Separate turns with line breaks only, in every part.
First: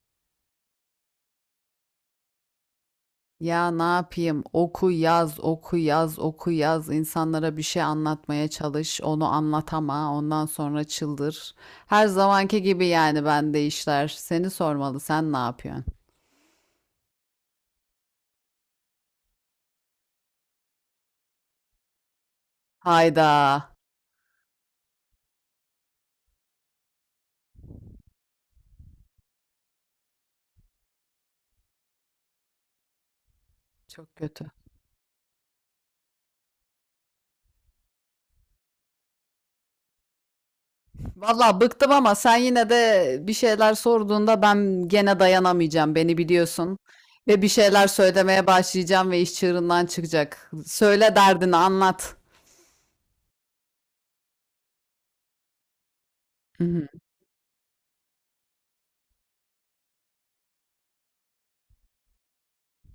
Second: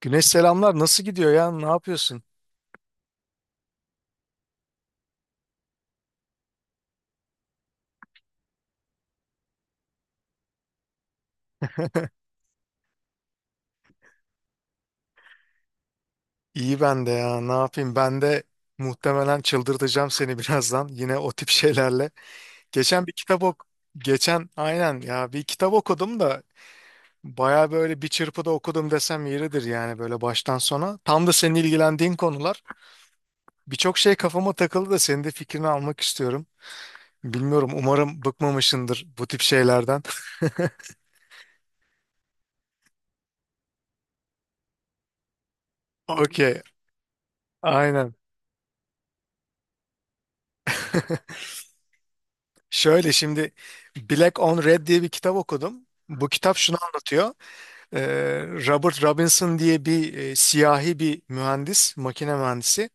Güneş selamlar. Nasıl gidiyor ya? Ne yapıyorsun?
Ya ne yapayım? Oku yaz, oku yaz, oku yaz. İnsanlara bir şey anlatmaya çalış. Onu anlatama. Ondan sonra çıldır. Her zamanki gibi yani bende işler. Seni sormalı. Sen ne yapıyorsun?
İyi ben de ya. Ne yapayım? Ben de muhtemelen çıldırtacağım seni birazdan. Yine o tip şeylerle. Geçen bir
Hayda.
kitap ok Geçen aynen ya bir kitap okudum da baya böyle bir çırpıda okudum desem yeridir yani böyle baştan sona. Tam da senin ilgilendiğin konular. Birçok şey
Çok kötü.
kafama takıldı da senin de fikrini almak istiyorum. Bilmiyorum, umarım bıkmamışsındır bu tip şeylerden.
Vallahi bıktım ama sen yine de bir şeyler sorduğunda ben gene dayanamayacağım. Beni
Okey.
biliyorsun. Ve bir şeyler
Aynen.
söylemeye başlayacağım ve iş çığırından çıkacak. Söyle derdini anlat.
Şöyle şimdi, Black on Red diye bir kitap okudum. Bu kitap
Hı
şunu
hı.
anlatıyor. Ee, Robert Robinson diye bir siyahi bir mühendis, makine mühendisi,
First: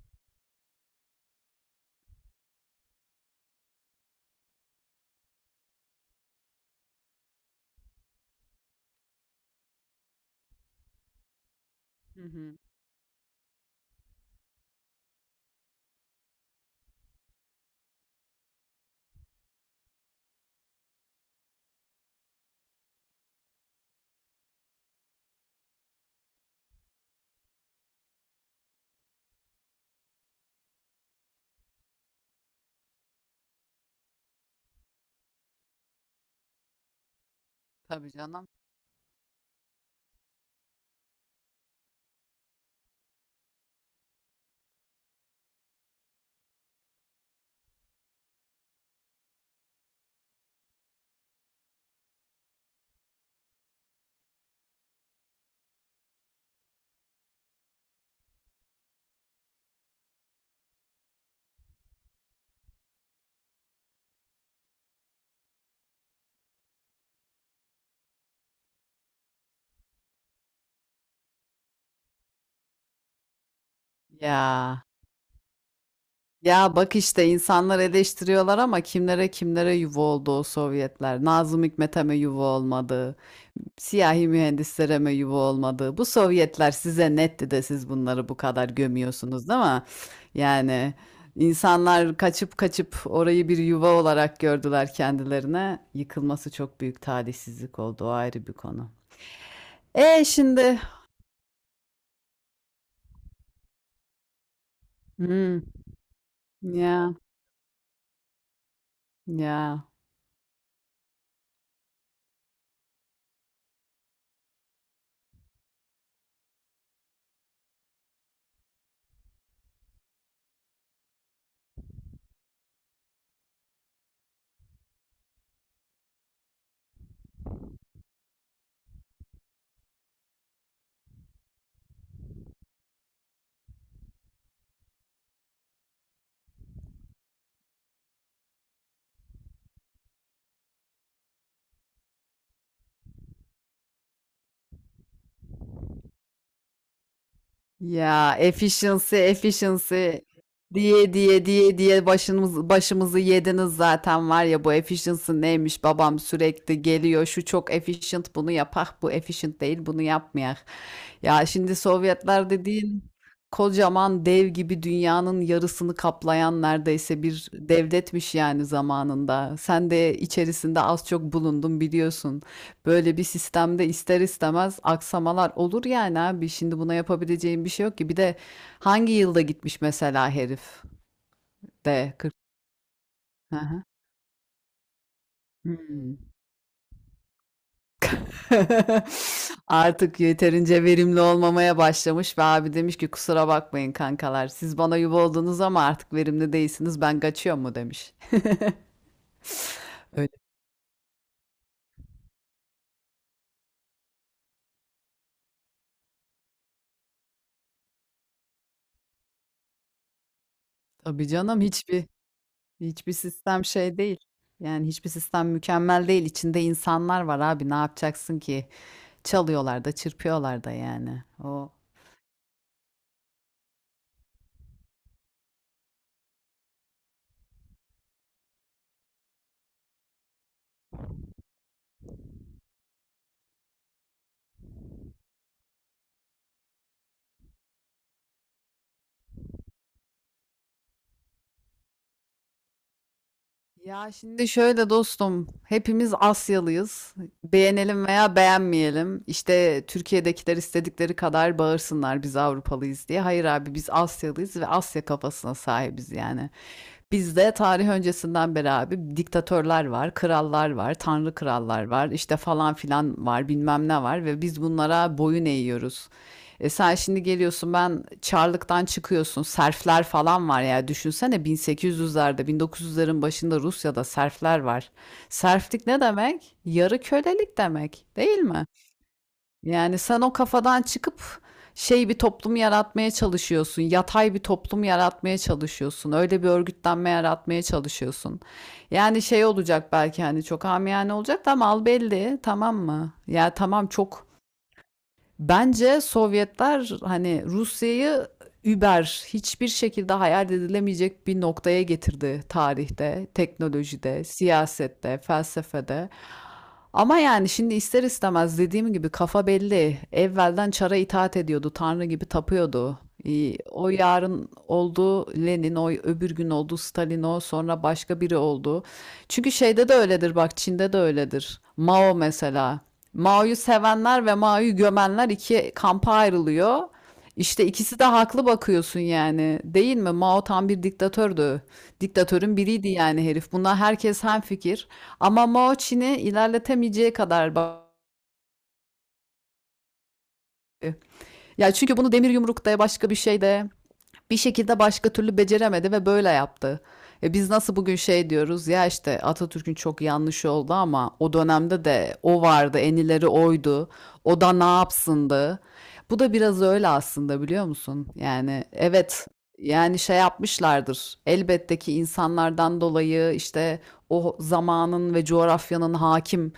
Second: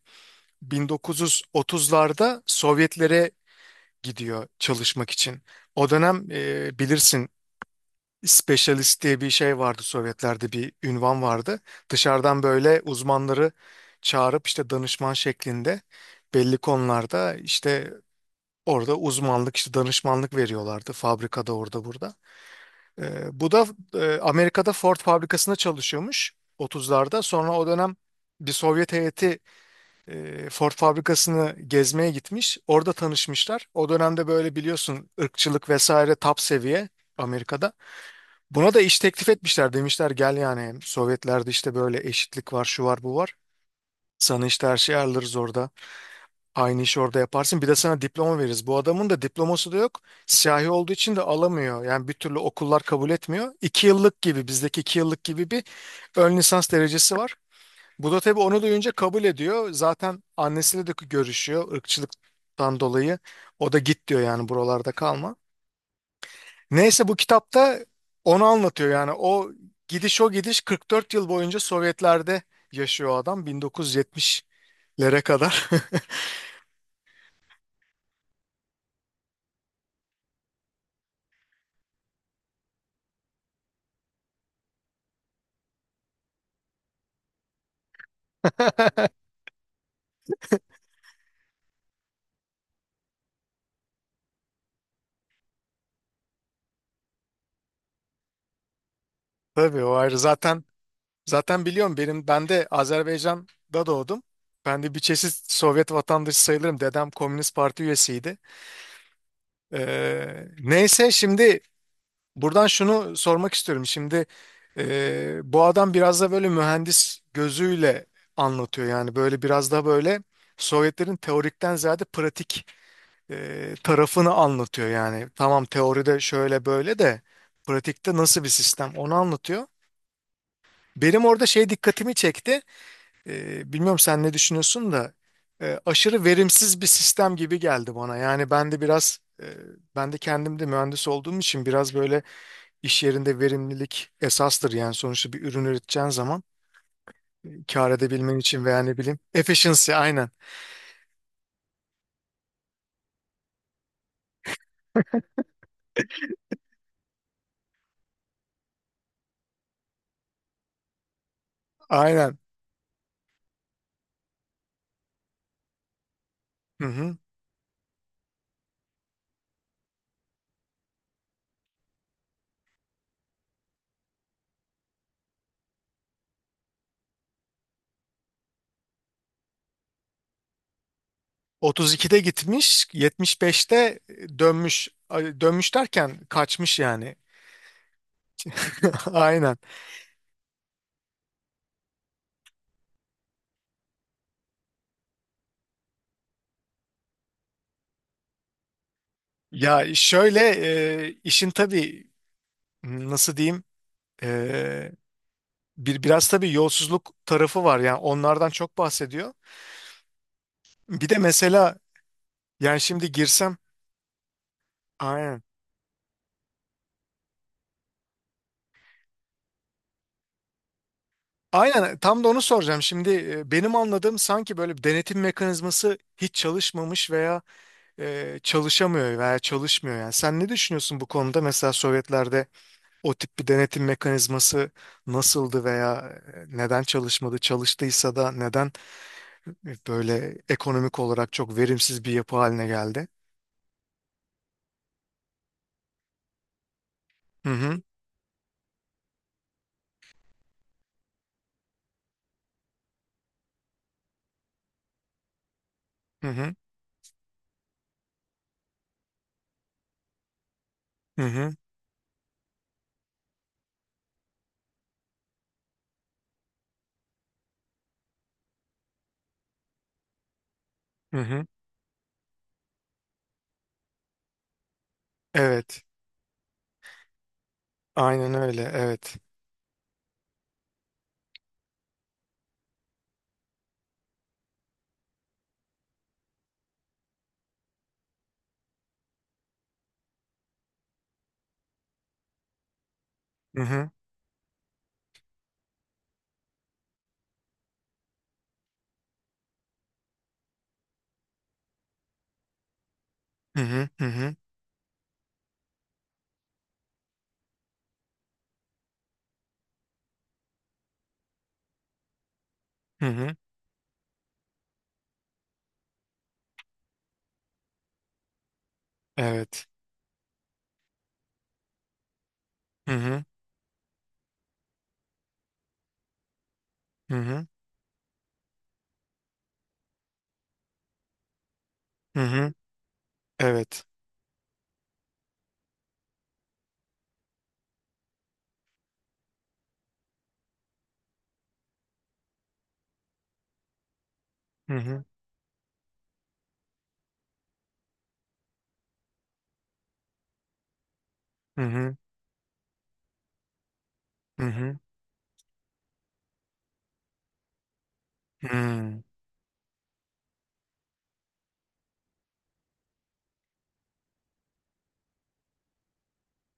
1930'larda Sovyetlere gidiyor çalışmak için. O dönem bilirsin, specialist diye bir şey vardı, Sovyetlerde bir ünvan vardı.
Hı
Dışarıdan
hı.
böyle uzmanları çağırıp işte danışman şeklinde belli konularda, işte orada uzmanlık, işte danışmanlık veriyorlardı fabrikada, orada burada. Bu da Amerika'da Ford fabrikasında çalışıyormuş 30'larda. Sonra o dönem bir Sovyet heyeti Ford fabrikasını gezmeye gitmiş. Orada tanışmışlar. O dönemde böyle, biliyorsun, ırkçılık vesaire top seviye Amerika'da.
Tabii canım.
Buna da iş teklif etmişler, demişler gel, yani Sovyetlerde işte böyle eşitlik var, şu var, bu var. Sana işte her şeyi ayarlarız orada. Aynı işi orada yaparsın. Bir de sana diploma veririz. Bu adamın da diploması da yok. Siyahi olduğu için de alamıyor. Yani bir türlü okullar kabul etmiyor. İki yıllık gibi, bizdeki iki yıllık gibi bir ön lisans derecesi var. Bu da tabii onu duyunca kabul ediyor. Zaten annesiyle de görüşüyor ırkçılıktan dolayı. O da git diyor yani, buralarda kalma. Neyse, bu kitapta onu anlatıyor yani. O gidiş o gidiş, 44 yıl boyunca Sovyetler'de yaşıyor adam,
Ya.
1970'lere kadar.
Ya bak işte insanlar eleştiriyorlar ama kimlere kimlere yuva oldu o Sovyetler. Nazım Hikmet'e mi yuva olmadı? Siyahi mühendislere mi yuva olmadı? Bu Sovyetler size netti de siz bunları bu kadar gömüyorsunuz, değil mi? Yani insanlar kaçıp kaçıp orayı bir yuva olarak gördüler kendilerine. Yıkılması çok büyük talihsizlik oldu. O ayrı bir konu.
Tabii o ayrı
E
zaten.
şimdi.
Zaten biliyorum, ben de Azerbaycan'da doğdum. Ben de bir çeşit
Hmm,
Sovyet vatandaşı sayılırım. Dedem
ya
Komünist Parti üyesiydi.
ya.
Neyse şimdi buradan şunu sormak istiyorum. Şimdi bu adam biraz da böyle mühendis gözüyle anlatıyor. Yani böyle biraz da böyle Sovyetlerin teorikten ziyade pratik tarafını anlatıyor. Yani tamam, teoride şöyle böyle de pratikte nasıl bir sistem, onu anlatıyor. Benim orada şey dikkatimi çekti. Bilmiyorum sen ne düşünüyorsun da aşırı verimsiz bir sistem gibi geldi bana. Yani ben de kendim de mühendis olduğum için, biraz böyle iş yerinde verimlilik esastır. Yani sonuçta bir ürün üreteceğin zaman kar
Ya
edebilmen için, veya ne
efficiency
bileyim, efficiency
efficiency
aynen.
diye diye diye diye başımızı yediniz zaten. Var ya, bu efficiency neymiş babam, sürekli geliyor şu çok efficient bunu yapak, bu efficient değil bunu yapmayak. Ya şimdi
Aynen.
Sovyetler dediğin kocaman dev gibi dünyanın yarısını kaplayan
Hı hı.
neredeyse bir devletmiş yani zamanında. Sen de içerisinde az çok bulundun, biliyorsun. Böyle bir sistemde ister istemez aksamalar olur yani abi. Şimdi buna yapabileceğim bir şey yok ki. Bir de hangi yılda gitmiş mesela herif, de
32'de
40.
gitmiş,
Hı hı.
75'te dönmüş. Ay, dönmüş
Hmm.
derken kaçmış yani. Aynen.
Artık yeterince verimli olmamaya başlamış ve abi demiş ki kusura bakmayın kankalar. Siz bana yuva oldunuz ama artık verimli değilsiniz. Ben kaçıyorum mu demiş.
Ya
Öyle.
şöyle, işin tabii nasıl diyeyim, biraz tabii yolsuzluk tarafı var yani, onlardan çok bahsediyor. Bir de
Tabii canım,
mesela,
hiçbir
yani şimdi
hiçbir
girsem,
sistem şey değil. Yani hiçbir
aynen.
sistem mükemmel değil. İçinde insanlar var abi. Ne yapacaksın ki? Çalıyorlar da çırpıyorlar da yani. O.
Aynen, tam da onu soracağım. Şimdi benim anladığım, sanki böyle bir denetim mekanizması hiç çalışmamış veya çalışamıyor veya çalışmıyor yani. Sen ne düşünüyorsun bu konuda? Mesela Sovyetlerde o tip bir denetim mekanizması nasıldı veya neden çalışmadı? Çalıştıysa da neden böyle ekonomik olarak çok verimsiz bir yapı haline geldi?
Ya şimdi şöyle dostum, hepimiz Asyalıyız.
Hı hı.
Beğenelim veya beğenmeyelim. İşte Türkiye'dekiler istedikleri kadar bağırsınlar biz Avrupalıyız diye. Hayır abi, biz Asyalıyız ve Asya kafasına sahibiz
Hı
yani.
hı.
Bizde tarih öncesinden beri abi diktatörler var, krallar var,
Hı
tanrı
hı.
krallar var, işte falan filan var, bilmem ne var ve biz bunlara boyun eğiyoruz. E sen şimdi geliyorsun, ben Çarlık'tan çıkıyorsun. Serfler falan var ya,
Hı
düşünsene
hı.
1800'lerde 1900'lerin başında Rusya'da serfler var.
Evet.
Serflik ne demek? Yarı kölelik demek
Aynen
değil
öyle.
mi?
Evet.
Yani sen o kafadan çıkıp şey bir toplum yaratmaya çalışıyorsun. Yatay bir toplum yaratmaya çalışıyorsun. Öyle bir örgütlenme yaratmaya çalışıyorsun. Yani şey olacak belki, hani çok amiyane olacak da mal belli, tamam mı? Ya
Hı
tamam
hı.
çok. Bence Sovyetler hani Rusya'yı über hiçbir şekilde hayal edilemeyecek bir noktaya getirdi tarihte,
Hı hı. Hı
teknolojide,
hı.
siyasette, felsefede. Ama yani şimdi ister istemez dediğim gibi kafa belli. Evvelden çara itaat ediyordu, tanrı gibi tapıyordu.
Hı hı.
O yarın oldu Lenin, o öbür gün oldu Stalin, o sonra başka biri oldu. Çünkü
Evet.
şeyde de öyledir, bak Çin'de de öyledir. Mao mesela.
Hı hı.
Mao'yu sevenler ve Mao'yu gömenler iki kampa ayrılıyor.
Hı hı.
İşte ikisi de haklı bakıyorsun yani. Değil mi? Mao tam bir diktatördü.
Hı hı.
Diktatörün biriydi yani herif. Buna
Evet.
herkes hemfikir. Ama Mao Çin'i ilerletemeyeceği kadar bakıyor. Ya çünkü bunu demir yumrukta başka bir şeyde bir
Hı
şekilde
hı.
başka türlü beceremedi ve böyle yaptı. E biz nasıl bugün şey diyoruz ya, işte Atatürk'ün çok yanlış oldu ama o
Hı
dönemde
hı.
de o vardı, en ileri oydu. O
Hı
da ne
hı.
yapsındı? Bu da biraz öyle aslında, biliyor musun? Yani
Hı.
evet, yani şey yapmışlardır. Elbette ki insanlardan dolayı, işte o zamanın ve coğrafyanın hakim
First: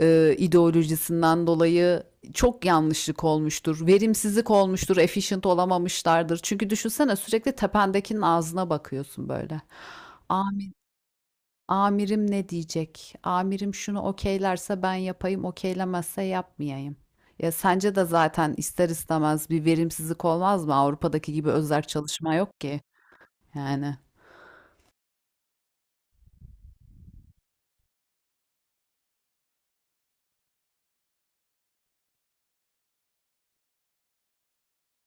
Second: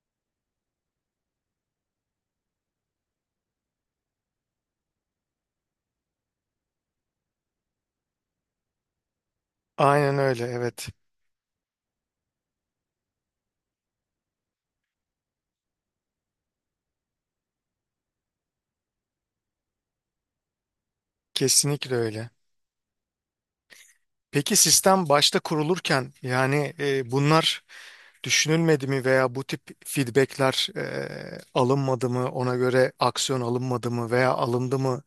ideolojisinden dolayı çok yanlışlık olmuştur. Verimsizlik olmuştur. Efficient olamamışlardır. Çünkü düşünsene, sürekli tependekinin ağzına bakıyorsun böyle.
Aynen öyle.
Ami-
Evet.
Amirim ne diyecek? Amirim şunu okeylerse ben yapayım, okeylemezse yapmayayım. Ya sence de zaten ister istemez bir verimsizlik olmaz mı? Avrupa'daki gibi özerk
Kesinlikle öyle.
çalışma yok ki. Yani.
Peki sistem başta kurulurken, yani bunlar düşünülmedi mi veya bu tip feedbackler alınmadı mı? Ona göre aksiyon alınmadı mı veya alındı mı?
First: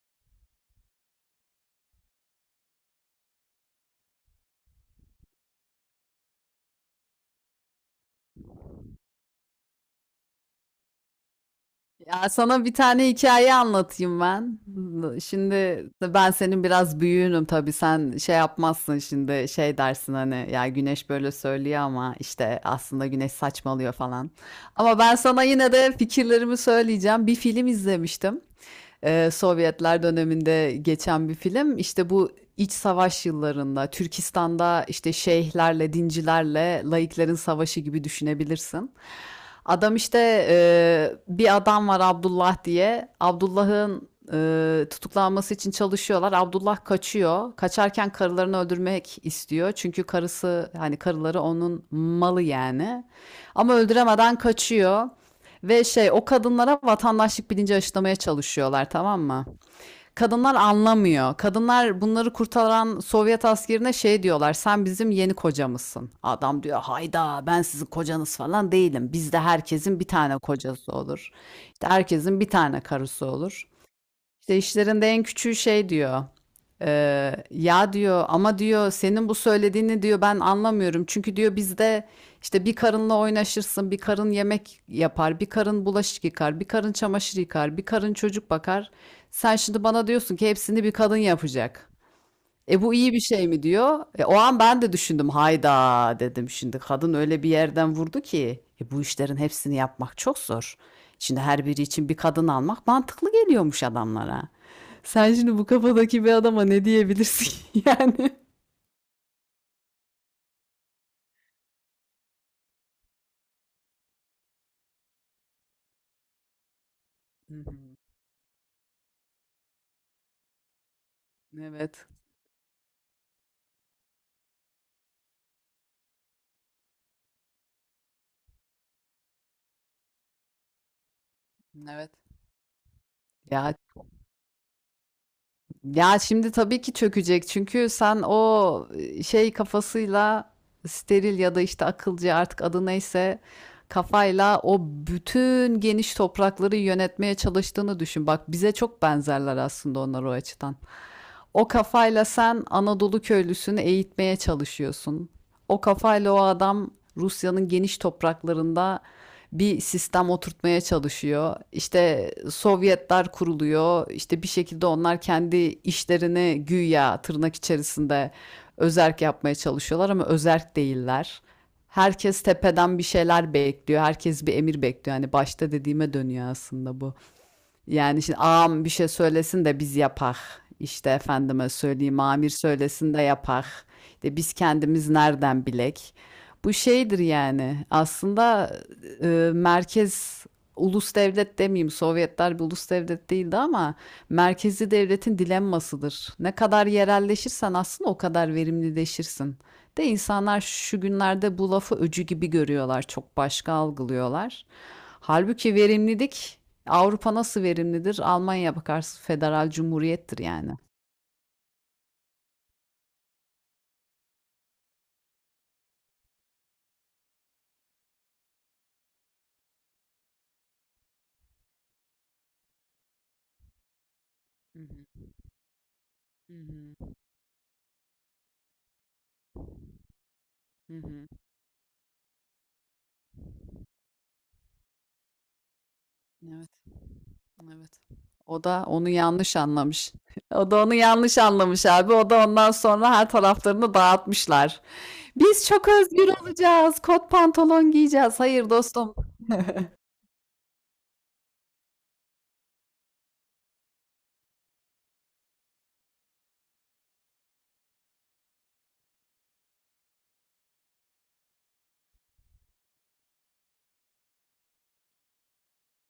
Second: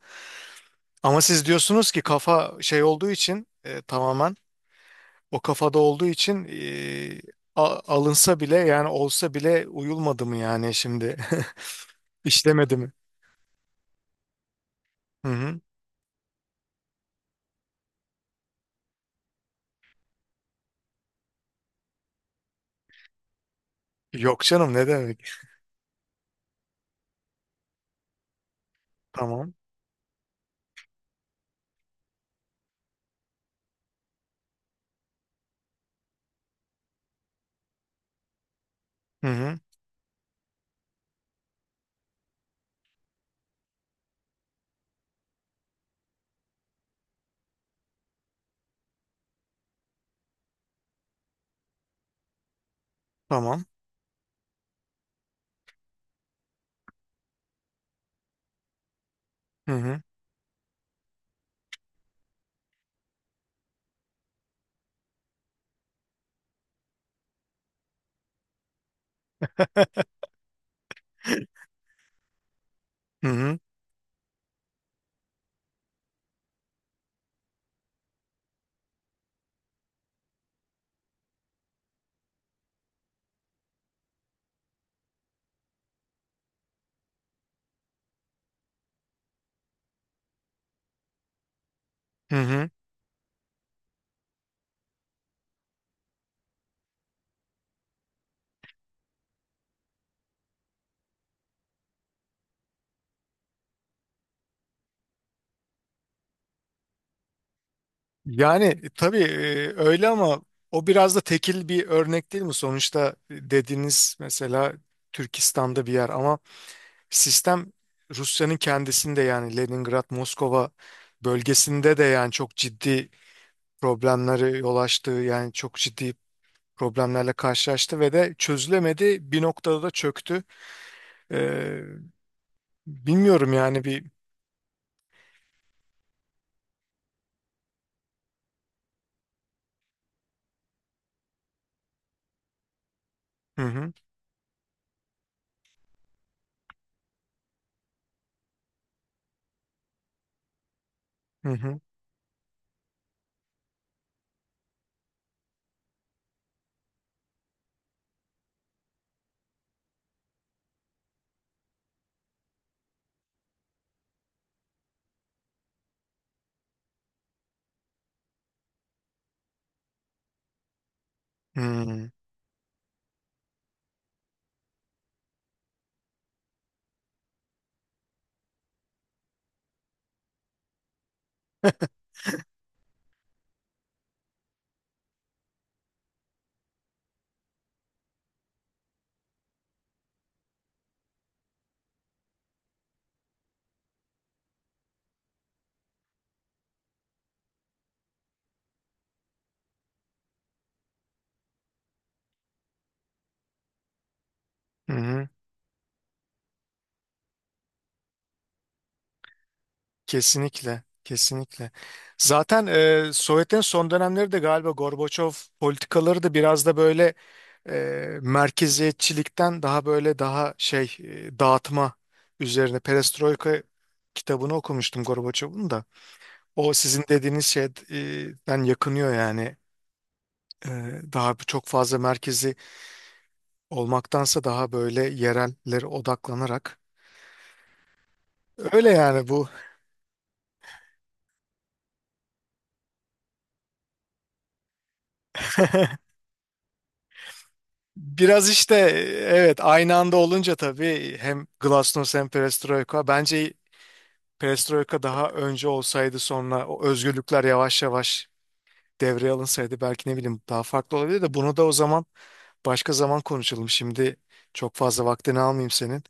Ama siz diyorsunuz ki kafa şey olduğu için, tamamen o kafada olduğu için, alınsa bile, yani olsa bile uyulmadı mı, yani şimdi
Ya sana bir
işlemedi mi?
tane hikaye anlatayım ben.
Hı hı.
Şimdi ben senin biraz büyüğünüm tabii, sen şey yapmazsın şimdi, şey dersin hani ya Güneş böyle söylüyor ama işte aslında Güneş saçmalıyor falan.
Yok canım, ne
Ama ben
demek?
sana yine de fikirlerimi söyleyeceğim. Bir film izlemiştim,
Tamam.
Sovyetler döneminde geçen bir film. İşte bu iç savaş yıllarında Türkistan'da işte şeyhlerle, dincilerle laiklerin savaşı gibi düşünebilirsin.
Hı hı.
Adam işte bir adam var Abdullah diye. Abdullah'ın tutuklanması için çalışıyorlar. Abdullah kaçıyor. Kaçarken karılarını öldürmek istiyor. Çünkü karısı, hani karıları onun malı yani.
Tamam.
Ama öldüremeden kaçıyor. Ve şey, o kadınlara vatandaşlık bilinci aşılamaya çalışıyorlar, tamam mı?
Hı hı.
Kadınlar anlamıyor. Kadınlar bunları kurtaran Sovyet askerine şey diyorlar. Sen bizim yeni kocamızsın. Adam diyor hayda, ben sizin kocanız falan değilim. Bizde herkesin bir tane kocası olur. İşte herkesin bir tane karısı
Hı hı.
olur. İşte işlerinde en küçüğü şey diyor. Ya diyor ama diyor, senin bu söylediğini diyor ben anlamıyorum. Çünkü diyor bizde işte bir karınla oynaşırsın, bir karın yemek yapar, bir karın bulaşık yıkar, bir karın çamaşır yıkar, bir karın çocuk bakar. Sen şimdi bana diyorsun ki hepsini bir kadın yapacak.
Hı hı.
E, bu iyi bir şey mi diyor. E, o an ben de düşündüm. Hayda dedim, şimdi kadın öyle bir yerden vurdu ki bu işlerin hepsini yapmak çok zor. Şimdi her biri için bir kadın almak mantıklı geliyormuş adamlara. Sen şimdi bu kafadaki bir adama ne diyebilirsin yani?
Yani tabii öyle, ama o biraz da tekil bir örnek değil mi? Sonuçta dediğiniz mesela Türkistan'da bir yer, ama
Hı
sistem
hı.
Rusya'nın kendisinde, yani Leningrad, Moskova bölgesinde de
Evet.
yani çok ciddi problemleri yol açtı. Yani çok ciddi problemlerle karşılaştı ve de çözülemedi. Bir noktada da çöktü. Ee,
Evet.
bilmiyorum
Ya,
yani bir
ya şimdi tabii ki çökecek çünkü sen o şey kafasıyla steril ya da işte akılcı, artık adı neyse,
hı hı
kafayla o bütün geniş toprakları yönetmeye çalıştığını düşün. Bak bize çok benzerler aslında onlar o açıdan.
hı
O
hı
kafayla sen Anadolu köylüsünü eğitmeye çalışıyorsun. O kafayla o adam Rusya'nın geniş topraklarında bir sistem oturtmaya çalışıyor. İşte Sovyetler kuruluyor. İşte bir şekilde onlar kendi işlerini güya tırnak içerisinde özerk yapmaya çalışıyorlar ama özerk değiller.
hı
Herkes tepeden bir şeyler bekliyor. Herkes bir emir bekliyor. Hani başta dediğime dönüyor aslında bu. Yani şimdi ağam bir şey söylesin de biz yapak. İşte efendime söyleyeyim, amir söylesin de yapak. İşte biz kendimiz nereden bilek? Bu şeydir yani aslında, e, merkez, ulus devlet demeyeyim, Sovyetler bir ulus devlet değildi ama merkezi devletin dilemmasıdır. Ne kadar yerelleşirsen aslında o kadar verimlileşirsin. De insanlar şu günlerde bu lafı öcü gibi görüyorlar, çok başka algılıyorlar.
hı. Hı.
Halbuki verimlilik. Avrupa nasıl verimlidir? Almanya bakarsın federal cumhuriyettir yani.
Kesinlikle. Kesinlikle. Zaten Sovyetlerin son dönemleri de, galiba Gorbaçov politikaları da biraz da böyle merkeziyetçilikten daha böyle, daha şey, dağıtma üzerine. Perestroika kitabını
Hı
okumuştum
hı,
Gorbaçov'un da. O sizin dediğiniz şeyden yakınıyor yani.
hı hı,
Ee,
hı hı.
çok fazla merkezi olmaktansa daha böyle yerellere
Evet,
odaklanarak.
evet. O da
Öyle
onu
yani bu.
yanlış anlamış. O da onu yanlış anlamış abi. O da ondan sonra her taraflarını dağıtmışlar. Biz çok özgür olacağız. Kot pantolon giyeceğiz.
Biraz
Hayır
işte
dostum.
evet, aynı anda olunca tabii hem Glasnost hem Perestroika. Bence Perestroika daha önce olsaydı, sonra o özgürlükler yavaş yavaş devreye alınsaydı belki, ne bileyim, daha farklı olabilir de bunu da o zaman, başka zaman konuşalım. Şimdi çok fazla vaktini almayayım senin.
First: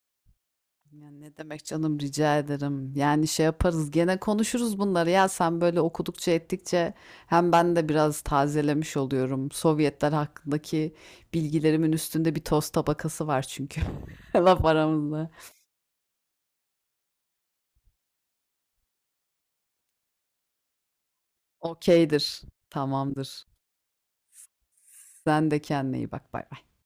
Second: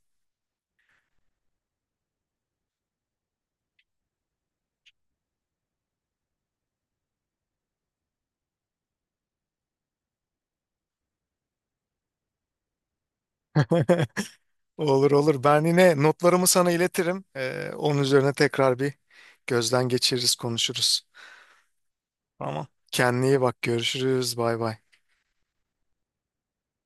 Ya ne demek canım, rica ederim. Yani şey yaparız, gene konuşuruz bunları, ya sen böyle okudukça ettikçe hem ben de biraz tazelemiş oluyorum. Sovyetler hakkındaki bilgilerimin üstünde bir toz tabakası var çünkü. Laf
Olur
aramızda.
olur. Ben yine notlarımı sana iletirim. Onun üzerine tekrar bir gözden geçiririz, konuşuruz.
Okeydir.
Tamam. Kendine iyi
Tamamdır.
bak. Görüşürüz. Bay bay.
Sen de kendine iyi bak. Bay bay.